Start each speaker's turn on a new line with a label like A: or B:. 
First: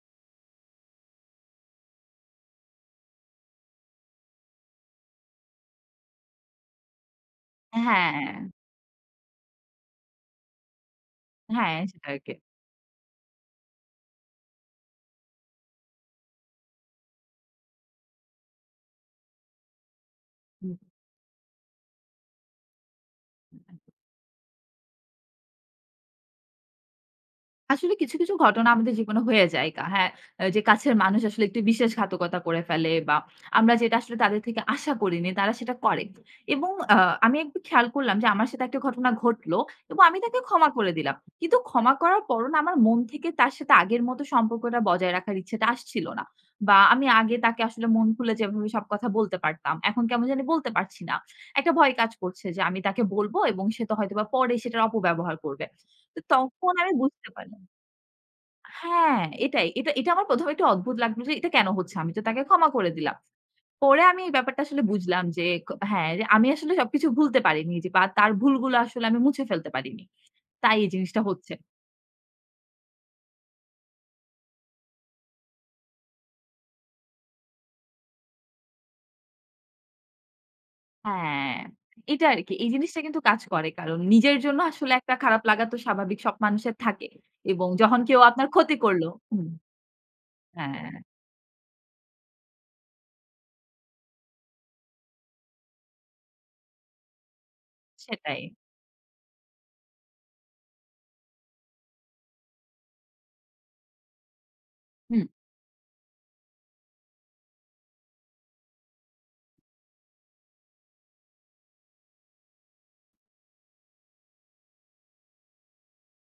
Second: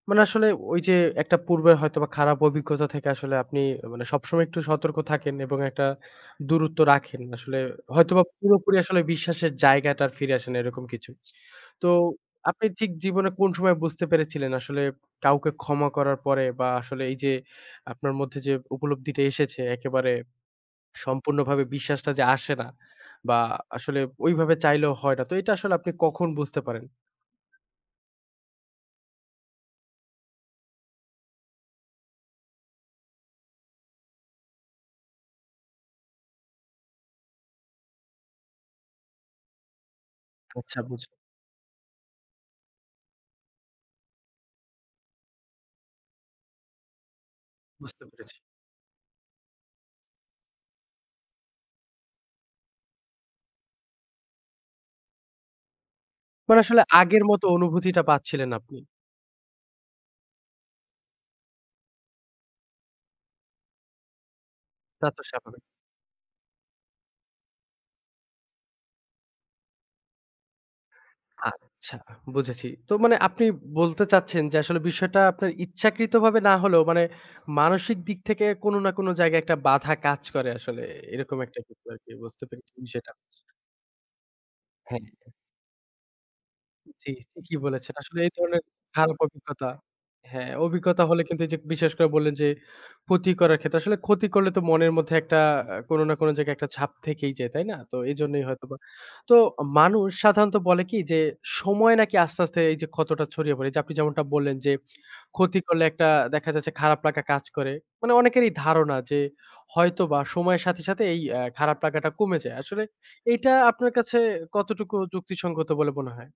A: মানে আসলে ঐ যে একটা পূর্বের হয়তোবা খারাপ অভিজ্ঞতা থেকে আসলে আপনি মানে সবসময় একটু সতর্ক থাকেন। এবং একটা দূরত্ব রাখেন আসলে হয়তোবা
B: হ্যাঁ।
A: পুরোপুরি আসলে বিশ্বাসের জায়গাটা আর ফিরে আসে না এরকম কিছু।
B: হ্যাঁ
A: তো
B: সেটাই আর কি।
A: আপনি ঠিক জীবনে কোন সময় বুঝতে পেরেছিলেন? আসলে কাউকে ক্ষমা করার পরে বা আসলে এই যে আপনার মধ্যে যে উপলব্ধিটা এসেছে একেবারে
B: হু,
A: সম্পূর্ণভাবে বিশ্বাসটা যে আসে না বা আসলে ঐভাবে চাইলেও হয় না তো এটা আসলে আপনি কখন বুঝতে পারেন?
B: আসলে কিছু, কিছু, ঘটনা আমাদের জীবনে হয়ে যায় কা হ্যাঁ যে কাছের মানুষ আসলে একটু বিশ্বাস ঘাতকতা করে ফেলে বা আমরা যেটা আসলে তাদের থেকে আশা করিনি তারা সেটা করে। এবং আ আমি একটু খেয়াল করলাম যে আমার সাথে একটা ঘটনা ঘটল। এবং আমি তাকে ক্ষমা
A: আচ্ছা
B: করে
A: বুঝলাম।
B: দিলাম। কিন্তু ক্ষমা করার পরও না আমার মন থেকে তার সাথে আগের মতো সম্পর্কটা বজায় রাখার ইচ্ছাটা আসছিল না। বা আমি আগে তাকে আসলে
A: বুঝতে
B: মন খুলে
A: পেরেছি।
B: যেভাবে সব কথা বলতে পারতাম। এখন কেমন জানি বলতে পারছি না। একটা ভয় কাজ করছে যে আমি তাকে বলব এবং সে তো হয়তোবা পরে সেটার অপব্যবহার করবে। তো
A: মানে
B: তখন
A: আসলে
B: আমি
A: আগের
B: বুঝতে
A: মতো
B: পারলাম
A: অনুভূতিটা পাচ্ছিলেন আপনি।
B: হ্যাঁ, এটাই। এটা এটা আমার ১ম এ একটু অদ্ভুত লাগলো যে এটা কেন হচ্ছে? আমি তো তাকে ক্ষমা করে দিলাম। পরে আমি এই ব্যাপারটা আসলে
A: তা তো
B: বুঝলাম যে,
A: স্বাভাবিক।
B: হ্যাঁ রে আমি আসলে সবকিছু ভুলতে পারিনি বা তার ভুলগুলো আসলে আমি মুছে ফেলতে পারিনি। তাই এই জিনিসটা হচ্ছে।
A: আচ্ছা বুঝেছি। তো মানে আপনি বলতে চাচ্ছেন যে আসলে বিষয়টা আপনার ইচ্ছাকৃতভাবে না হলেও, মানে মানসিক দিক থেকে কোন না কোন জায়গায় একটা বাঁধা কাজ করে আসলে এরকম
B: হ্যাঁ
A: একটা কিছু আর কি
B: এটা
A: বুঝতে
B: আরকি এই
A: পেরেছি
B: জিনিসটা
A: বিষয়টা।
B: কিন্তু কাজ করে। কারণ নিজের জন্য আসলে একটা
A: হ্যাঁ।
B: খারাপ লাগা তো স্বাভাবিক সব মানুষের থাকে।
A: জি, ঠিকই
B: এবং
A: বলেছেন।
B: যখন কেউ
A: আসলে এই
B: আপনার
A: ধরনের
B: ক্ষতি করল।
A: খারাপ
B: হুম।
A: অভিজ্ঞতা। হ্যাঁ,
B: হ্যাঁ।
A: অভিজ্ঞতা হলে কিন্তু এই যে বিশ্বাস করে বললেন যে, ক্ষতি করার ক্ষেত্রে আসলে ক্ষতি করলে তো মনের মধ্যে একটা আ কোন না কোন জায়গায় একটা ছাপ থেকেই যায়। তাই না? তো
B: সেটাই।
A: এইজন্যই হয়তোবা। তো মানুষ সাধারণত বলে কি যে সময় নাকি আস্তে, আস্তে, এই যে ক্ষতটা ছড়িয়ে পড়ে। যে আপনি যেমনটা বললেন যে
B: হুম।
A: ক্ষতি করলে একটা দেখা যাচ্ছে খারাপ লাগা কাজ করে। মানে অনেকেরই ধারণা যে, হয়তোবা সময়ের সাথে, সাথে এই আ খারাপ লাগাটা কমে যায়। আসলে এইটা আপনার কাছে কতটুকু যুক্তিসঙ্গত বলে মনে হয়?